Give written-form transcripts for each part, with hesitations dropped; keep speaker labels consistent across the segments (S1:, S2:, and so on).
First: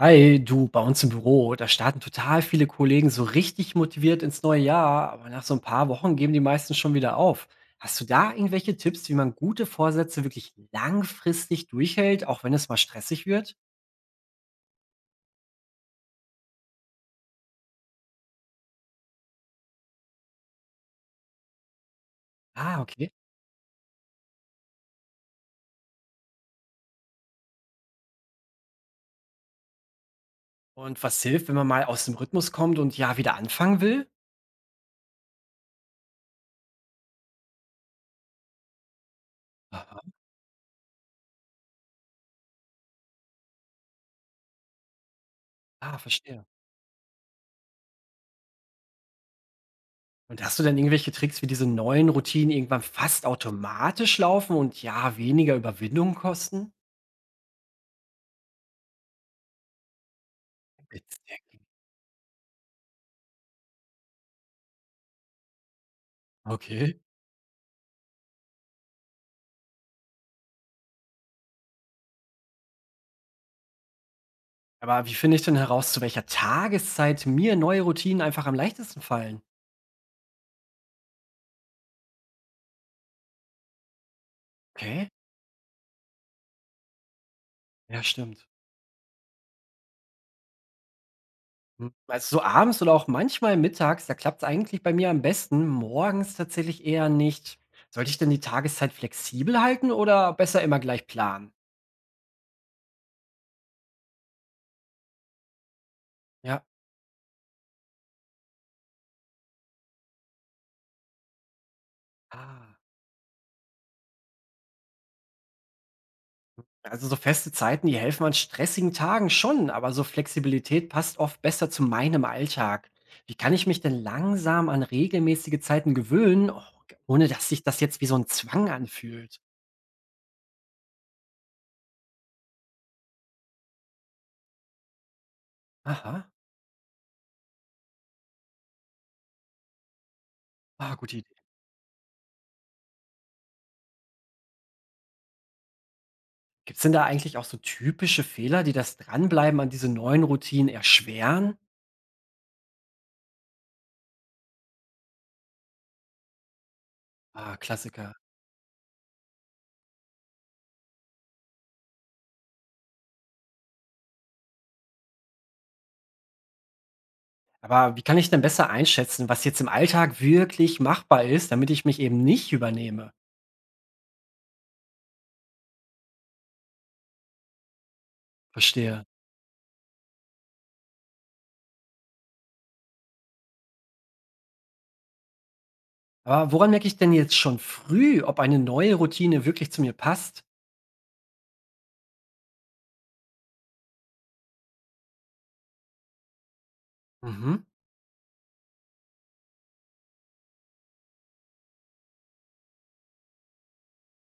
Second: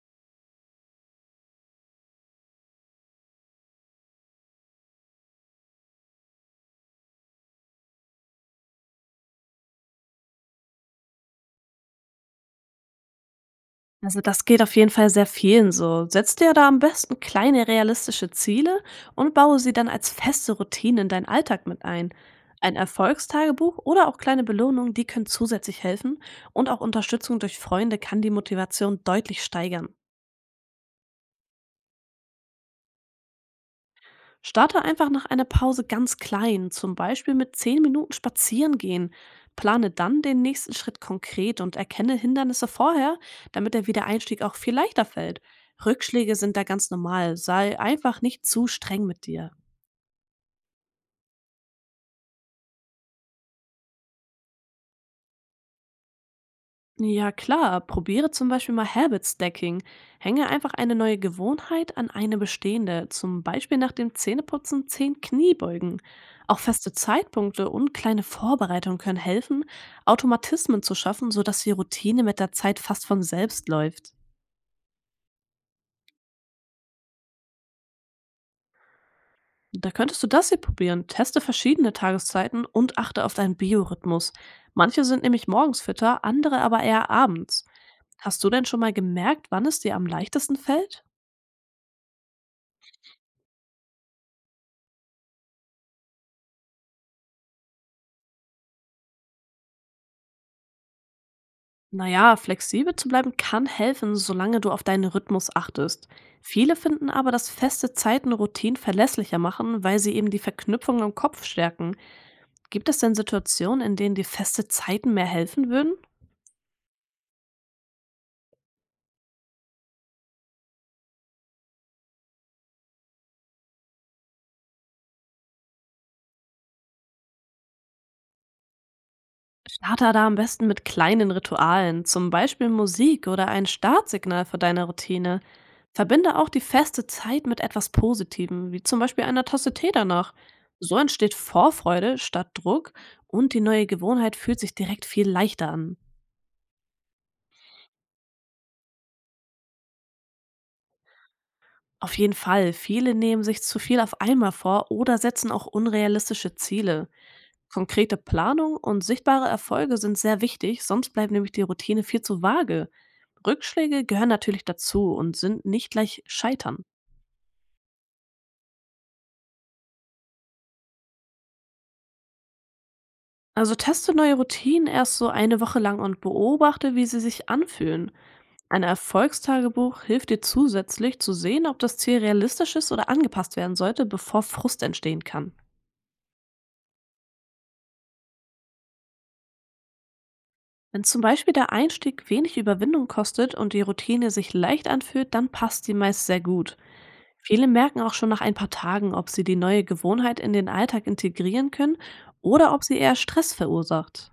S1: Hi, du, bei uns im Büro, da starten total viele Kollegen so richtig motiviert ins neue Jahr, aber nach so ein paar Wochen geben die meisten schon wieder auf. Hast du da irgendwelche Tipps, wie man gute Vorsätze wirklich langfristig durchhält, auch wenn es mal stressig wird?
S2: Also das geht auf jeden Fall sehr vielen so. Setz dir da am besten kleine realistische Ziele und baue sie dann als feste Routine in deinen Alltag mit ein. Ein
S1: Ah, okay.
S2: Erfolgstagebuch oder auch kleine Belohnungen, die können zusätzlich helfen und auch Unterstützung durch Freunde kann die Motivation deutlich steigern.
S1: Und was hilft, wenn man mal aus dem Rhythmus kommt und ja wieder anfangen will?
S2: Starte einfach nach einer Pause ganz klein, zum Beispiel mit 10 Minuten spazieren gehen. Plane
S1: Aha.
S2: dann den nächsten Schritt konkret und erkenne Hindernisse vorher, damit der Wiedereinstieg auch viel leichter fällt.
S1: Ah,
S2: Rückschläge
S1: verstehe.
S2: sind da ganz normal, sei einfach nicht zu streng mit dir.
S1: Und hast du denn irgendwelche Tricks, wie diese neuen Routinen irgendwann fast automatisch laufen und ja weniger Überwindung kosten?
S2: Ja, klar. Probiere zum Beispiel mal Habit Stacking. Hänge einfach eine neue
S1: Witzig.
S2: Gewohnheit an eine bestehende. Zum Beispiel nach dem Zähneputzen 10 Kniebeugen. Auch feste
S1: Okay.
S2: Zeitpunkte und kleine Vorbereitungen können helfen, Automatismen zu schaffen, sodass die Routine mit der Zeit fast von selbst läuft.
S1: Aber wie finde ich denn heraus, zu welcher Tageszeit mir neue Routinen einfach am leichtesten fallen?
S2: Da könntest du das hier probieren. Teste verschiedene Tageszeiten und achte auf deinen Biorhythmus. Manche
S1: Okay.
S2: sind nämlich morgens fitter, andere aber eher abends.
S1: Ja,
S2: Hast
S1: stimmt.
S2: du denn schon mal gemerkt, wann es dir am leichtesten fällt?
S1: Hm. Also so abends oder auch manchmal mittags, da klappt es eigentlich bei mir am besten, morgens tatsächlich eher nicht. Sollte ich denn die Tageszeit flexibel halten oder besser immer gleich planen?
S2: Naja, flexibel zu bleiben kann helfen, solange du auf deinen Rhythmus achtest.
S1: Ja.
S2: Viele finden aber, dass feste Zeiten Routinen verlässlicher machen, weil sie eben die Verknüpfung im Kopf stärken.
S1: Ah.
S2: Gibt es denn Situationen, in denen dir feste Zeiten mehr helfen würden?
S1: Also so feste Zeiten, die helfen an stressigen Tagen schon, aber so Flexibilität passt oft besser zu meinem Alltag. Wie kann ich mich denn langsam an regelmäßige Zeiten gewöhnen, oh, ohne dass sich das jetzt wie so ein Zwang anfühlt?
S2: Starter da am besten mit kleinen Ritualen, zum Beispiel Musik oder ein Startsignal für deine Routine.
S1: Aha,
S2: Verbinde auch die feste Zeit mit etwas Positivem, wie zum Beispiel einer Tasse Tee danach.
S1: ah,
S2: So
S1: gute
S2: entsteht
S1: Idee.
S2: Vorfreude statt Druck und die neue Gewohnheit fühlt sich direkt viel leichter an.
S1: Gibt es denn da eigentlich auch so typische Fehler, die das Dranbleiben an diese neuen Routinen erschweren?
S2: Auf jeden Fall, viele nehmen sich zu viel auf einmal vor oder setzen auch unrealistische Ziele.
S1: Ah, Klassiker.
S2: Konkrete Planung und sichtbare Erfolge sind sehr wichtig, sonst bleibt nämlich die Routine viel zu vage. Rückschläge gehören natürlich dazu und sind nicht gleich Scheitern.
S1: Aber wie kann ich denn besser einschätzen, was jetzt im Alltag wirklich machbar ist, damit ich mich eben nicht übernehme?
S2: Also teste neue Routinen erst so eine Woche lang und beobachte, wie sie sich anfühlen. Ein
S1: Verstehe.
S2: Erfolgstagebuch hilft dir zusätzlich zu sehen, ob das Ziel realistisch ist oder angepasst werden sollte, bevor Frust entstehen kann.
S1: Aber woran merke ich denn jetzt schon früh, ob eine neue Routine wirklich zu mir passt?
S2: Wenn zum Beispiel der Einstieg wenig Überwindung kostet und die Routine sich leicht anfühlt, dann passt die meist sehr gut.
S1: Mhm.
S2: Viele merken auch schon nach ein paar Tagen, ob sie die neue Gewohnheit in den Alltag integrieren können oder ob sie eher Stress verursacht.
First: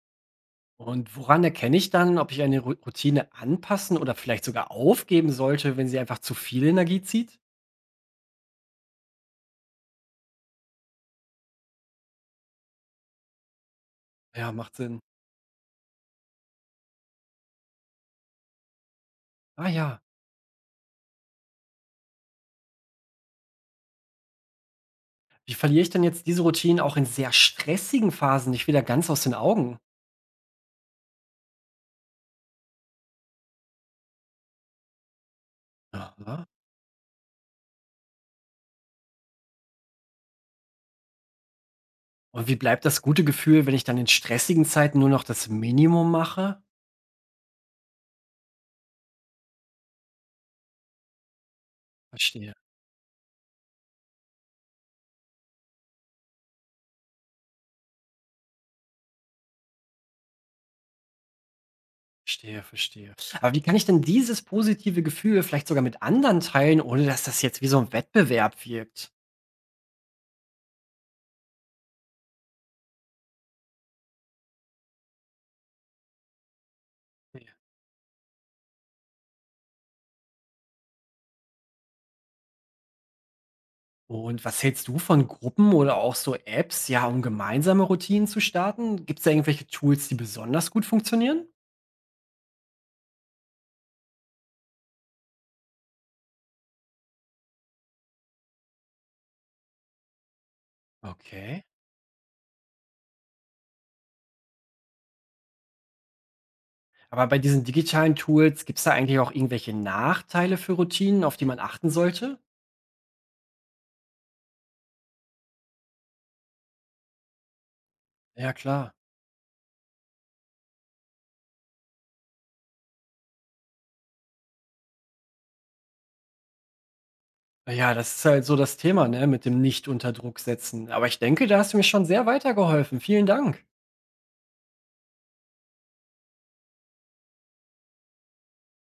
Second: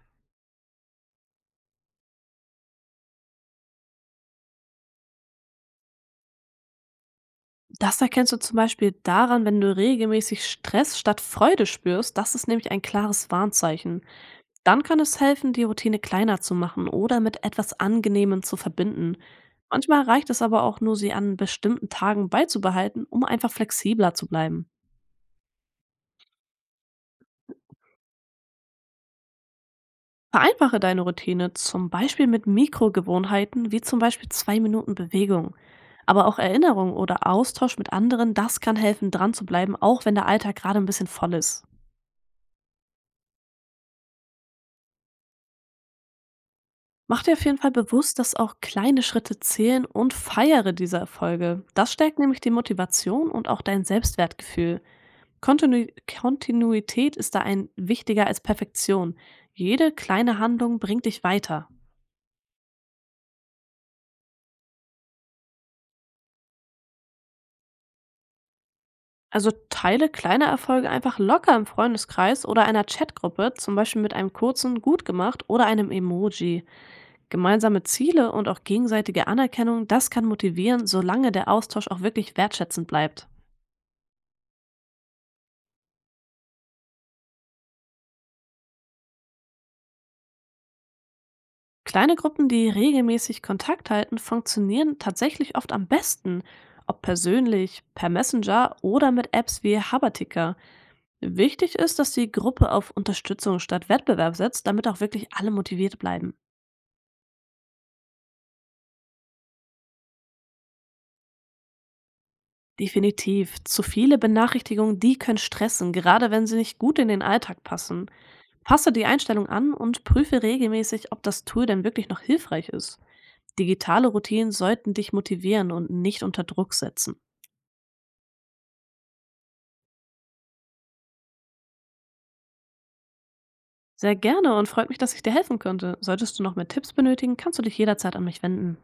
S1: Und woran erkenne ich dann, ob ich eine Routine anpassen oder vielleicht sogar aufgeben sollte, wenn sie einfach zu viel Energie zieht?
S2: Das erkennst du zum Beispiel daran, wenn du regelmäßig Stress statt Freude spürst. Das ist nämlich ein klares Warnzeichen.
S1: Ja, macht
S2: Dann
S1: Sinn.
S2: kann es helfen, die Routine kleiner zu machen oder mit etwas Angenehmem zu verbinden.
S1: Ah ja.
S2: Manchmal reicht es aber auch nur, sie an bestimmten Tagen beizubehalten, um einfach flexibler zu bleiben.
S1: Wie verliere ich denn jetzt diese Routinen auch in sehr stressigen Phasen nicht wieder ganz aus den Augen?
S2: Vereinfache deine Routine, zum Beispiel mit Mikrogewohnheiten, wie zum Beispiel 2 Minuten Bewegung. Aber auch
S1: Aha.
S2: Erinnerung oder Austausch mit anderen, das kann helfen, dran zu bleiben, auch wenn der Alltag gerade ein bisschen voll ist.
S1: Und wie bleibt das gute Gefühl, wenn ich dann in stressigen Zeiten nur noch das Minimum mache?
S2: Mach dir auf jeden Fall bewusst, dass auch kleine Schritte zählen und feiere diese Erfolge. Das stärkt nämlich die
S1: Verstehe.
S2: Motivation und auch dein Selbstwertgefühl. Kontinuität ist da ein wichtiger als Perfektion. Jede kleine Handlung bringt dich weiter.
S1: Verstehe, verstehe. Aber wie kann ich denn dieses positive Gefühl vielleicht sogar mit anderen teilen, ohne dass das jetzt wie so ein Wettbewerb wirkt?
S2: Also teile kleine Erfolge einfach locker im Freundeskreis oder einer Chatgruppe, zum Beispiel mit einem kurzen Gut gemacht oder einem Emoji.
S1: Ja.
S2: Gemeinsame Ziele und auch gegenseitige Anerkennung, das kann motivieren, solange der Austausch auch wirklich wertschätzend bleibt.
S1: Und was hältst du von Gruppen oder auch so Apps, ja, um gemeinsame Routinen zu starten? Gibt's da irgendwelche Tools, die besonders gut funktionieren?
S2: Kleine Gruppen, die regelmäßig Kontakt halten, funktionieren tatsächlich oft am besten, ob persönlich, per Messenger oder mit Apps wie Haberticker.
S1: Okay.
S2: Wichtig ist, dass die Gruppe auf Unterstützung statt Wettbewerb setzt, damit auch wirklich alle motiviert bleiben.
S1: Aber bei diesen digitalen Tools, gibt es da eigentlich auch irgendwelche Nachteile für Routinen, auf die man achten sollte?
S2: Definitiv. Zu viele Benachrichtigungen, die können stressen, gerade wenn sie nicht gut in den Alltag passen.
S1: Ja, klar.
S2: Passe die Einstellung an und prüfe regelmäßig, ob das Tool denn wirklich noch hilfreich ist. Digitale Routinen sollten dich motivieren und nicht unter Druck setzen.
S1: Ja, das ist halt so das Thema, ne, mit dem nicht unter Druck setzen. Aber ich denke, da hast du mir schon sehr weitergeholfen. Vielen Dank.
S2: Sehr gerne und freut mich, dass ich dir helfen konnte. Solltest du noch mehr Tipps benötigen, kannst du dich jederzeit an mich wenden.